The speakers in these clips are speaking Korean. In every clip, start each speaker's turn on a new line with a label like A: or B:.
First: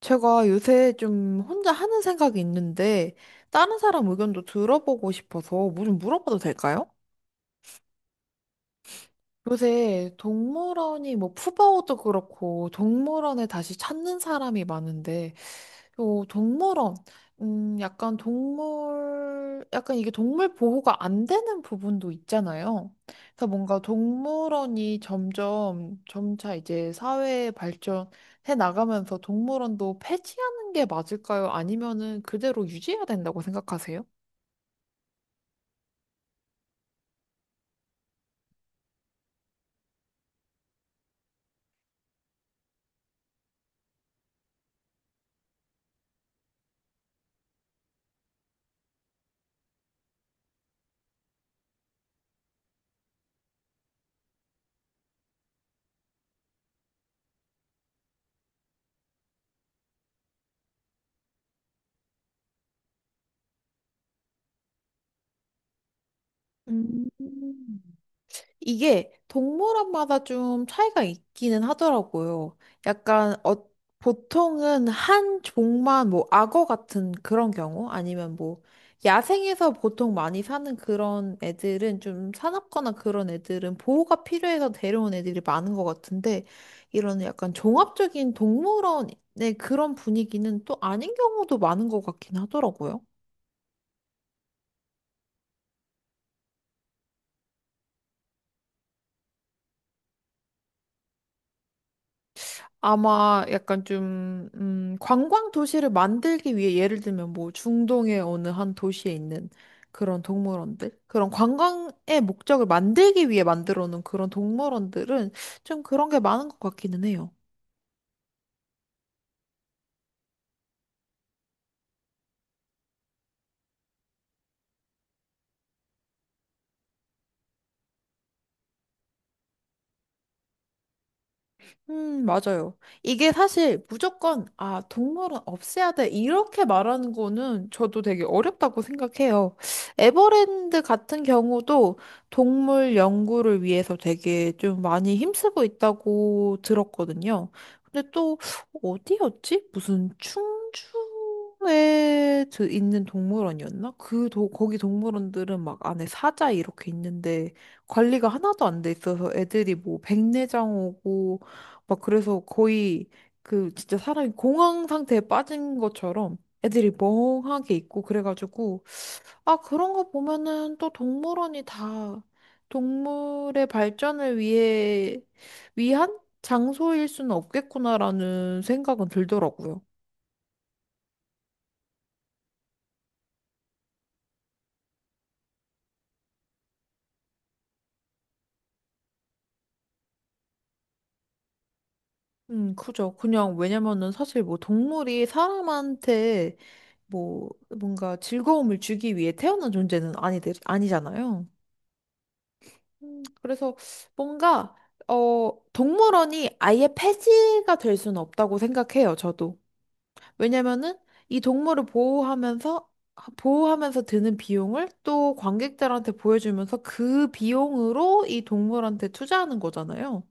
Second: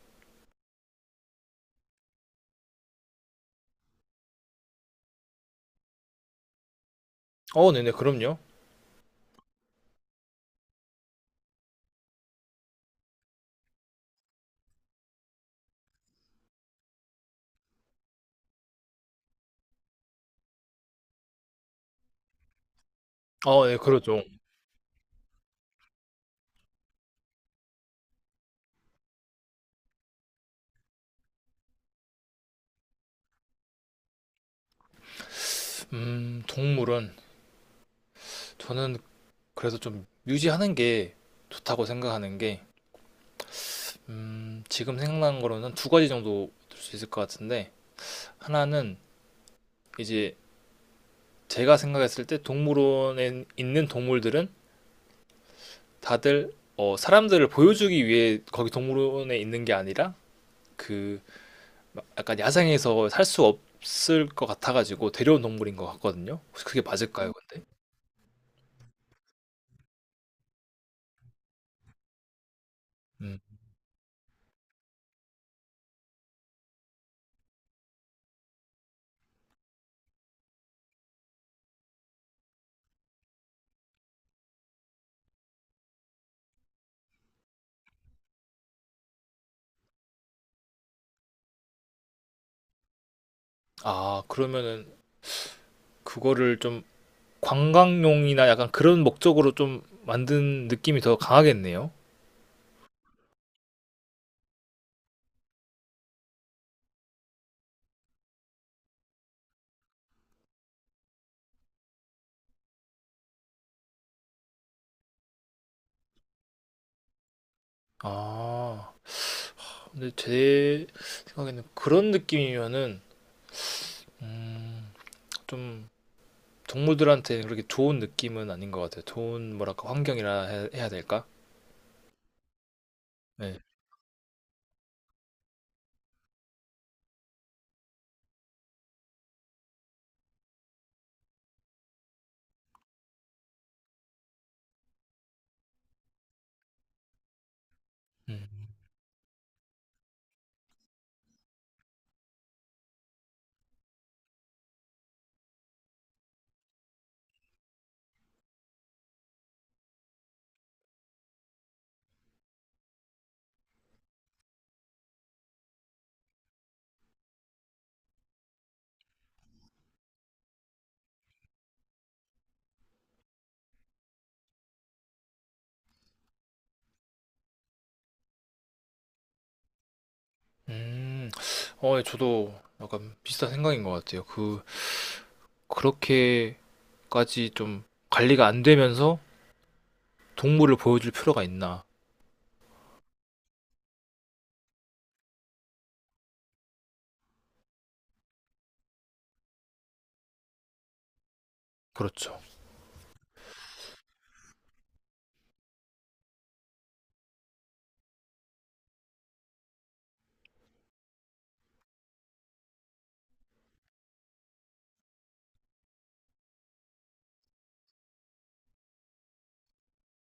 A: 제가 요새 좀 혼자 하는 생각이 있는데, 다른 사람 의견도 들어보고 싶어서 뭐 좀 물어봐도 될까요?
B: 어, 네네, 그럼요.
A: 요새 동물원이 뭐 푸바오도 그렇고, 동물원에 다시 찾는 사람이 많은데, 요 동물원, 약간 동물, 약간 이게 동물 보호가 안 되는 부분도 있잖아요. 그래서
B: 어, 네,
A: 뭔가
B: 그러죠.
A: 동물원이 점점, 점차 이제 사회 발전해 나가면서 동물원도 폐지하는 게 맞을까요? 아니면은 그대로 유지해야 된다고 생각하세요?
B: 동물은 저는 그래서 좀 유지하는 게 좋다고 생각하는 게, 지금 생각나는 거로는 두 가지 정도 들 수 있을 것 같은데, 하나는 이제 제가 생각했을 때 동물원에 있는 동물들은 다들 사람들을 보여주기 위해 거기 동물원에 있는 게 아니라 그막 약간 야생에서 살 수 없을 것 같아가지고 데려온 동물인 것 같거든요. 혹시 그게
A: 음.
B: 맞을까요, 근데?
A: 이게 동물원마다 좀 차이가 있기는 하더라고요. 약간
B: 음.
A: 보통은 한 종만 뭐 악어 같은 그런 경우 아니면 뭐 야생에서 보통 많이 사는 그런 애들은 좀 사납거나 그런 애들은 보호가 필요해서 데려온 애들이 많은 것 같은데, 이런 약간 종합적인 동물원의 그런 분위기는 또 아닌 경우도 많은 것 같긴 하더라고요.
B: 아, 그러면은 그거를 좀 관광용이나 약간 그런 목적으로 좀 만든 느낌이 더 강하겠네요.
A: 아마 약간 좀, 관광 도시를 만들기 위해 예를 들면 뭐 중동의 어느 한 도시에 있는 그런 동물원들? 그런 관광의 목적을 만들기 위해 만들어 놓은 그런 동물원들은 좀 그런 게 많은 것 같기는 해요.
B: 아, 근데 제 생각에는 그런 느낌이면은 음, 좀 동물들한테 그렇게 좋은 느낌은 아닌 것 같아요. 좋은 뭐랄까 환경이라 해야 될까?
A: 맞아요. 이게
B: 네.
A: 사실 무조건, 아, 동물은 없애야 돼. 이렇게 말하는 거는 저도 되게 어렵다고 생각해요. 에버랜드 같은 경우도 동물 연구를 위해서 되게 좀 많이 힘쓰고 있다고 들었거든요. 근데 또,
B: 음,
A: 어디였지? 무슨 충주에 있는 동물원이었나? 그, 도, 거기 동물원들은 막 안에 사자 이렇게 있는데 관리가 하나도 안 돼 있어서 애들이 뭐 백내장 오고 막 그래서 거의 그 진짜 사람이 공황 상태에 빠진 것처럼 애들이 멍하게 있고 그래가지고 아 그런 거 보면은 또 동물원이 다 동물의 발전을 위해 위한 장소일 수는 없겠구나라는 생각은 들더라고요.
B: 음, 예, 저도 약간 비슷한 생각인 것 같아요. 그 그렇게까지 좀 관리가 안 되면서 동물을 보여줄 필요가 있나?
A: 그죠. 그냥 왜냐면은 사실 뭐 동물이 사람한테 뭐 뭔가 즐거움을 주기 위해 태어난 존재는 아니, 아니잖아요.
B: 그렇죠.
A: 그래서 뭔가 동물원이 아예 폐지가 될 수는 없다고 생각해요, 저도. 왜냐면은 이 동물을 보호하면서 드는 비용을 또 관객들한테 보여주면서 그 비용으로 이 동물한테 투자하는 거잖아요.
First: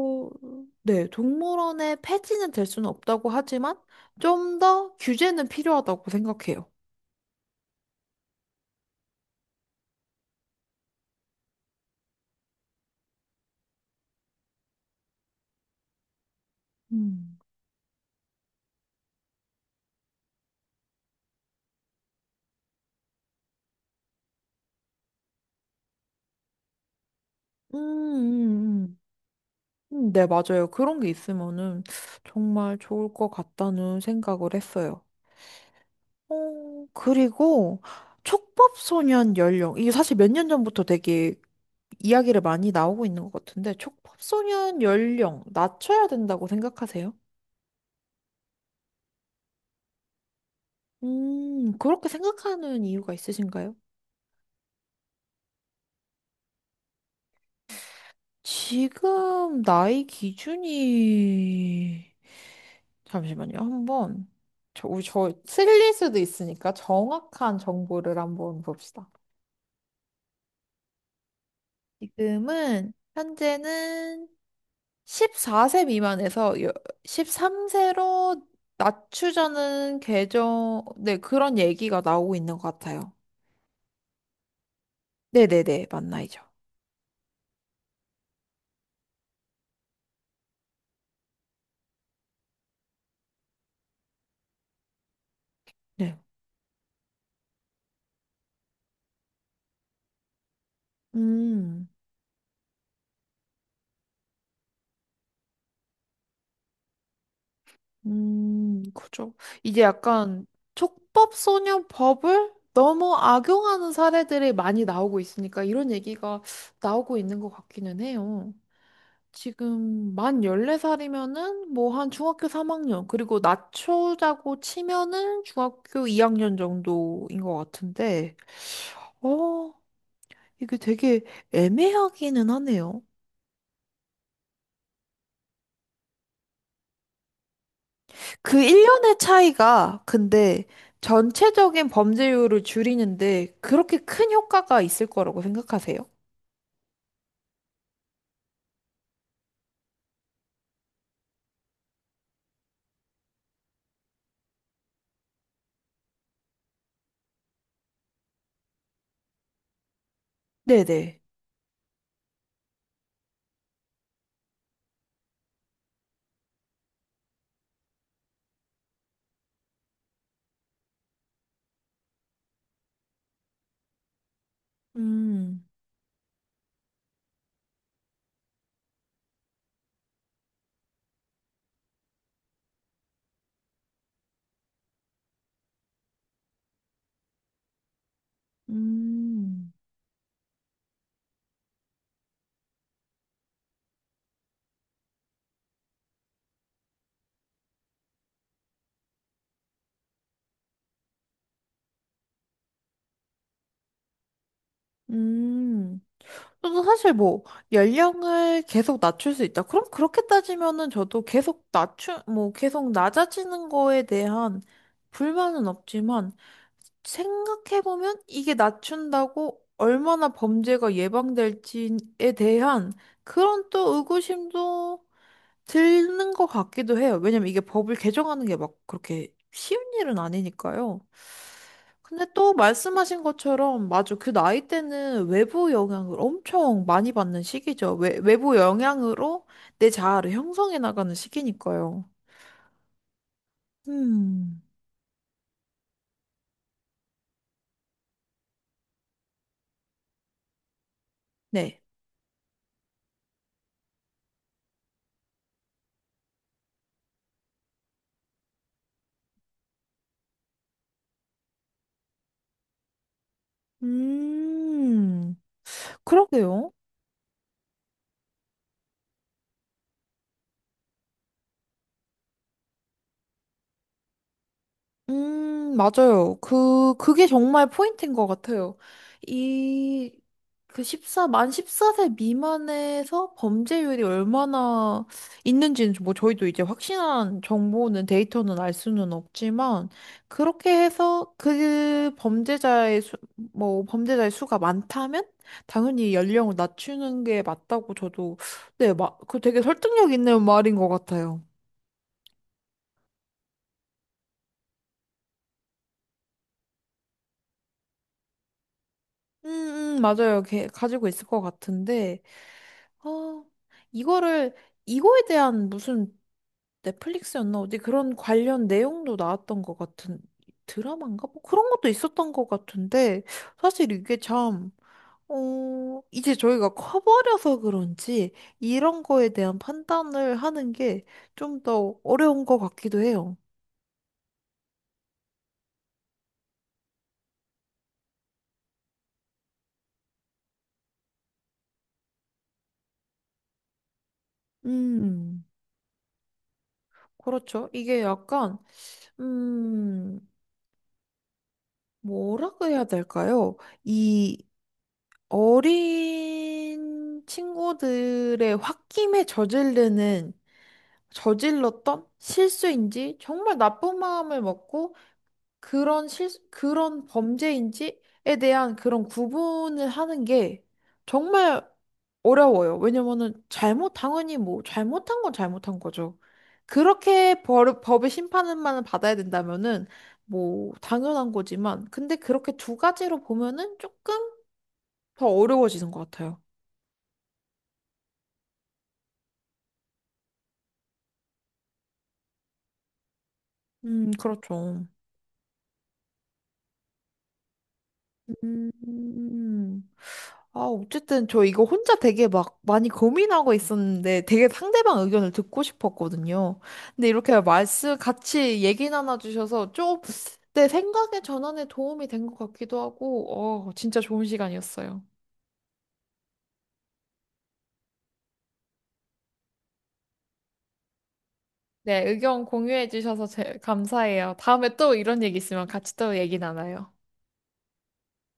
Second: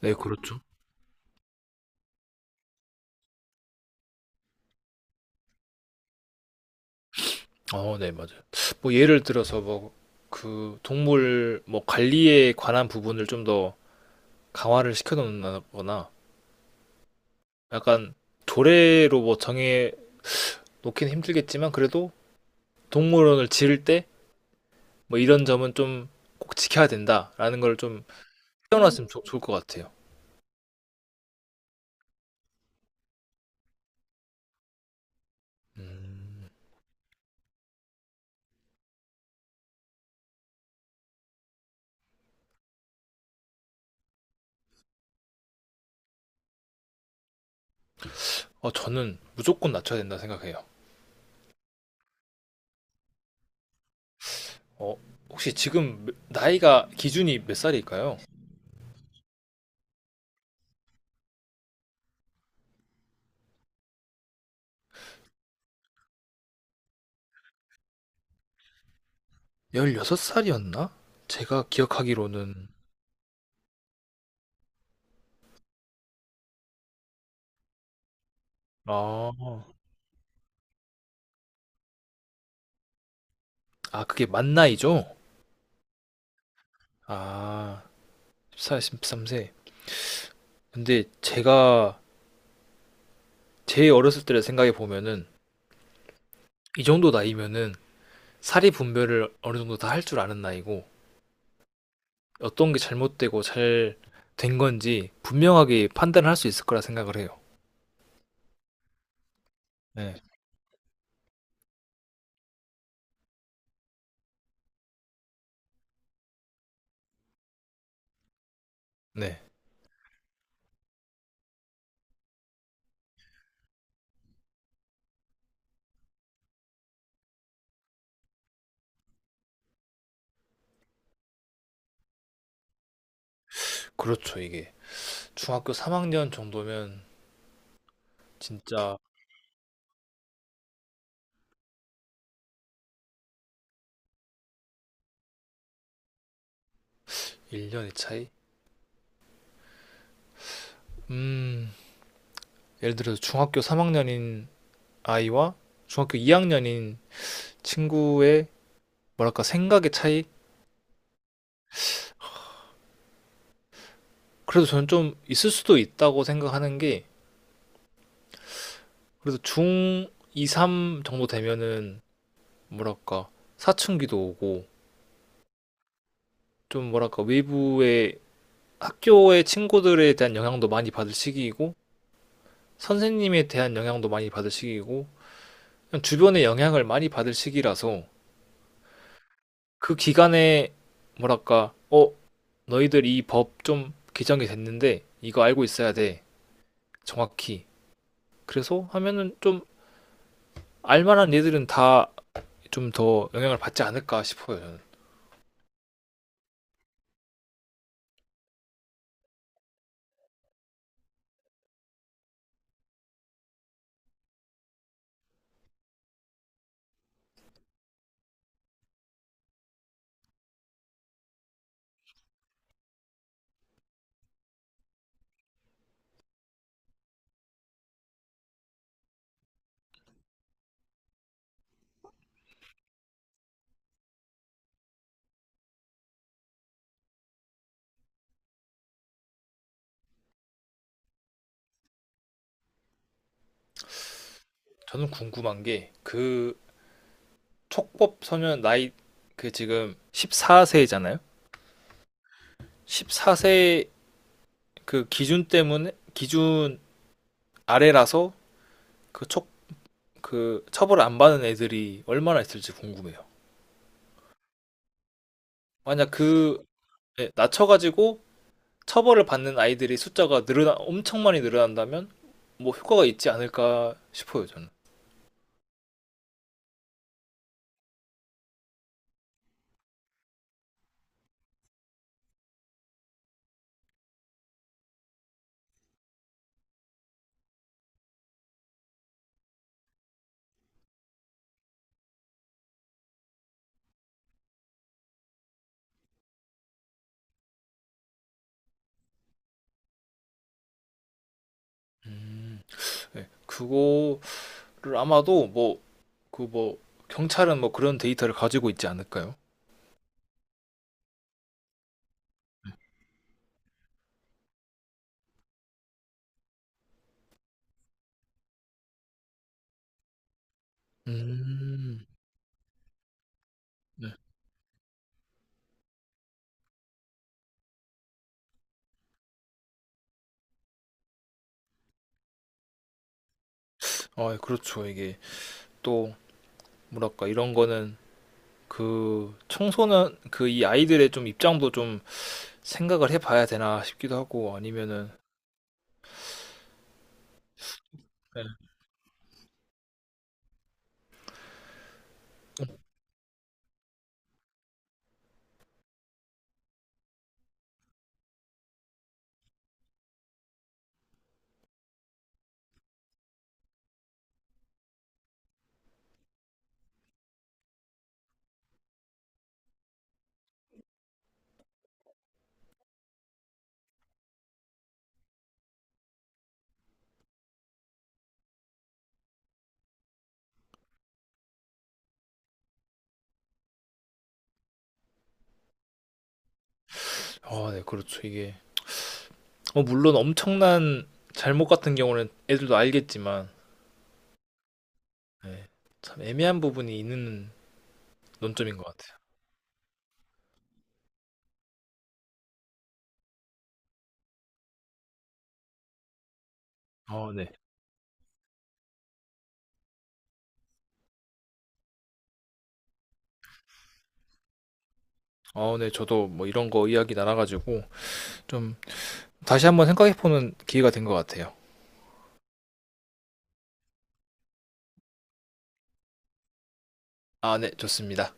B: 네, 그렇죠.
A: 네, 동물원의 폐지는 될 수는 없다고 하지만 좀 더 규제는 필요하다고 생각해요.
B: 어, 네, 맞아요. 뭐 예를 들어서 뭐 그 동물 뭐 관리에 관한 부분을 좀 더 강화를 시켜 놓는다거나
A: 음.
B: 약간 조례로 뭐 정해 놓기는 힘들겠지만 그래도 동물원을 지을 때 뭐 이런 점은 좀 꼭 지켜야 된다라는
A: 음,
B: 걸 좀
A: 음, 음.
B: 떼어놨으면 좋을 것 같아요.
A: 네, 맞아요. 그런 게 있으면은 정말 좋을 것 같다는 생각을 했어요.
B: 음.
A: 그리고 촉법소년 연령. 이게 사실 몇 년 전부터 되게 이야기를 많이 나오고 있는 것 같은데, 촉법소년 연령 낮춰야 된다고 생각하세요?
B: 저는 무조건 낮춰야 된다 생각해요.
A: 그렇게 생각하는 이유가 있으신가요?
B: 어, 혹시 지금 나이가 기준이 몇 살일까요?
A: 지금 나이 기준이 잠시만요. 한번 저, 우리 저 틀릴 수도 있으니까 정확한 정보를 한번 봅시다.
B: 열여섯 살이었나 제가 기억하기로는
A: 지금은 현재는 14세 미만에서 13세로
B: 아.
A: 낮추자는 개정, 네, 그런 얘기가 나오고 있는 것 같아요.
B: 아, 그게 만 나이죠?
A: 네네네, 만 나이죠.
B: 아, 14, 13세. 근데 제가 제 어렸을 때를 생각해 보면은
A: 네.
B: 이 정도 나이면은 사리 분별을 어느 정도 다 할 줄 아는 나이고
A: 음,
B: 어떤 게 잘못되고 잘 된 건지 분명하게 판단을 할 수 있을 거라 생각을 해요.
A: 그죠. 이제
B: 네.
A: 약간 촉법소년법을 너무 악용하는 사례들이 많이 나오고 있으니까 이런 얘기가 나오고 있는 것 같기는 해요.
B: 네.
A: 지금 만 14살이면은 뭐 한 중학교 3학년, 그리고 낮추자고 치면은 중학교 2학년 정도인 것 같은데, 어, 이게 되게 애매하기는 하네요.
B: 그렇죠, 이게. 중학교 3학년 정도면
A: 그
B: 진짜
A: 1년의 차이가 근데 전체적인 범죄율을 줄이는데 그렇게 큰 효과가 있을 거라고 생각하세요?
B: 1년의 차이? 음, 예를 들어서 중학교 3학년인 아이와 중학교 2학년인 친구의 뭐랄까 생각의 차이?
A: 네네.
B: 그래도 저는 좀 있을 수도 있다고 생각하는 게 그래도 중 2, 3 정도 되면은 뭐랄까 사춘기도 오고
A: 음,
B: 좀 뭐랄까 외부의 학교의 친구들에 대한 영향도 많이 받을 시기이고 선생님에 대한 영향도 많이 받을 시기이고 그냥 주변의 영향을 많이 받을 시기라서
A: 음,
B: 그 기간에 뭐랄까 너희들 이 법 좀 개정이 됐는데 이거 알고 있어야 돼 정확히 그래서 하면은 좀 알만한 얘들은 다 좀 더 영향을 받지 않을까 싶어요. 저는,
A: 음. 저도 사실 뭐 연령을 계속 낮출 수 있다. 그럼 그렇게 따지면은 저도 계속 낮추 뭐 계속 낮아지는 거에 대한 불만은 없지만 생각해보면 이게 낮춘다고 얼마나 범죄가 예방될지에 대한 그런 또 의구심도 드는 것 같기도 해요. 왜냐면 이게 법을 개정하는 게 막 그렇게 쉬운 일은 아니니까요. 근데 또 말씀하신 것처럼, 맞아. 그 나이 때는 외부 영향을 엄청 많이 받는 시기죠. 외부 영향으로 내 자아를 형성해 나가는 시기니까요. 음,
B: 저는 궁금한 게 그 촉법 소년 나이 그 지금 14세잖아요.
A: 네.
B: 14세 그 기준 때문에 기준 아래라서 그 촉 그 처벌 안 받는 애들이 얼마나 있을지 궁금해요.
A: 음,
B: 만약 그
A: 그러게요.
B: 예, 낮춰가지고 처벌을 받는 아이들이 숫자가 늘어나 엄청 많이 늘어난다면 뭐 효과가 있지 않을까 싶어요 저는.
A: 맞아요. 그게 정말 포인트인 것 같아요. 이, 그 십사 만 14세 미만에서 범죄율이 얼마나 있는지는 뭐 저희도 이제 확실한 정보는 데이터는 알 수는 없지만 그렇게 해서 뭐 범죄자의 수가 많다면 당연히 연령을 낮추는 게 맞다고 저도 네, 막 그 되게 설득력 있는 말인 것 같아요.
B: 음, 네. 그거 를 아마도 뭐 그 뭐 경찰은 뭐 그런 데이터를 가지고 있지 않을까요?
A: 맞아요. 걔 가지고 있을 것 같은데, 어, 이거를, 이거에 대한 무슨 넷플릭스였나? 어디 그런 관련 내용도 나왔던 것 같은 드라마인가? 뭐 그런 것도
B: 음,
A: 있었던 것 같은데, 사실
B: 네.
A: 이게 참, 이제 저희가 커버려서 그런지 이런 거에 대한 판단을 하는 게 좀 더 어려운 것 같기도 해요.
B: 아, 그렇죠. 이게 또 뭐랄까 이런 거는 그 청소년 그 이 아이들의 좀 입장도 좀 생각을 해봐야 되나 싶기도 하고 아니면은
A: 음, 그렇죠. 이게
B: 네.
A: 약간, 음, 뭐라고 해야 될까요? 이 어린 친구들의 저질렀던 실수인지 정말 나쁜 마음을 먹고 그런 범죄인지에 대한 그런 구분을 하는 게 정말 어려워요. 왜냐면은 잘못, 당연히 뭐, 잘못한 건 잘못한 거죠. 법의 심판만 받아야 된다면은 뭐, 당연한 거지만, 근데 그렇게 두 가지로 보면은 조금 더 어려워지는 것 같아요.
B: 아, 네, 그렇죠. 이게 물론 엄청난 잘못 같은 경우는 애들도 알겠지만
A: 그렇죠.
B: 네. 참 애매한 부분이 있는
A: 음.
B: 논점인 것 같아요.
A: 음. 아, 어쨌든 저 이거 혼자 되게 막 많이 고민하고 있었는데 되게 상대방 의견을 듣고 싶었거든요. 근데
B: 아,
A: 이렇게
B: 네.
A: 말씀 같이 얘기 나눠주셔서 좀 내 생각의 전환에 도움이 된 것 같기도 하고, 진짜 좋은 시간이었어요.
B: 아, 네, 저도 뭐 이런 거 이야기 나눠가지고 좀 다시 한번 생각해보는 기회가 된 것 같아요.
A: 네, 의견 공유해 주셔서 감사해요. 다음에 또 이런 얘기 있으면 같이 또 얘기 나눠요.
B: 아, 네, 좋습니다.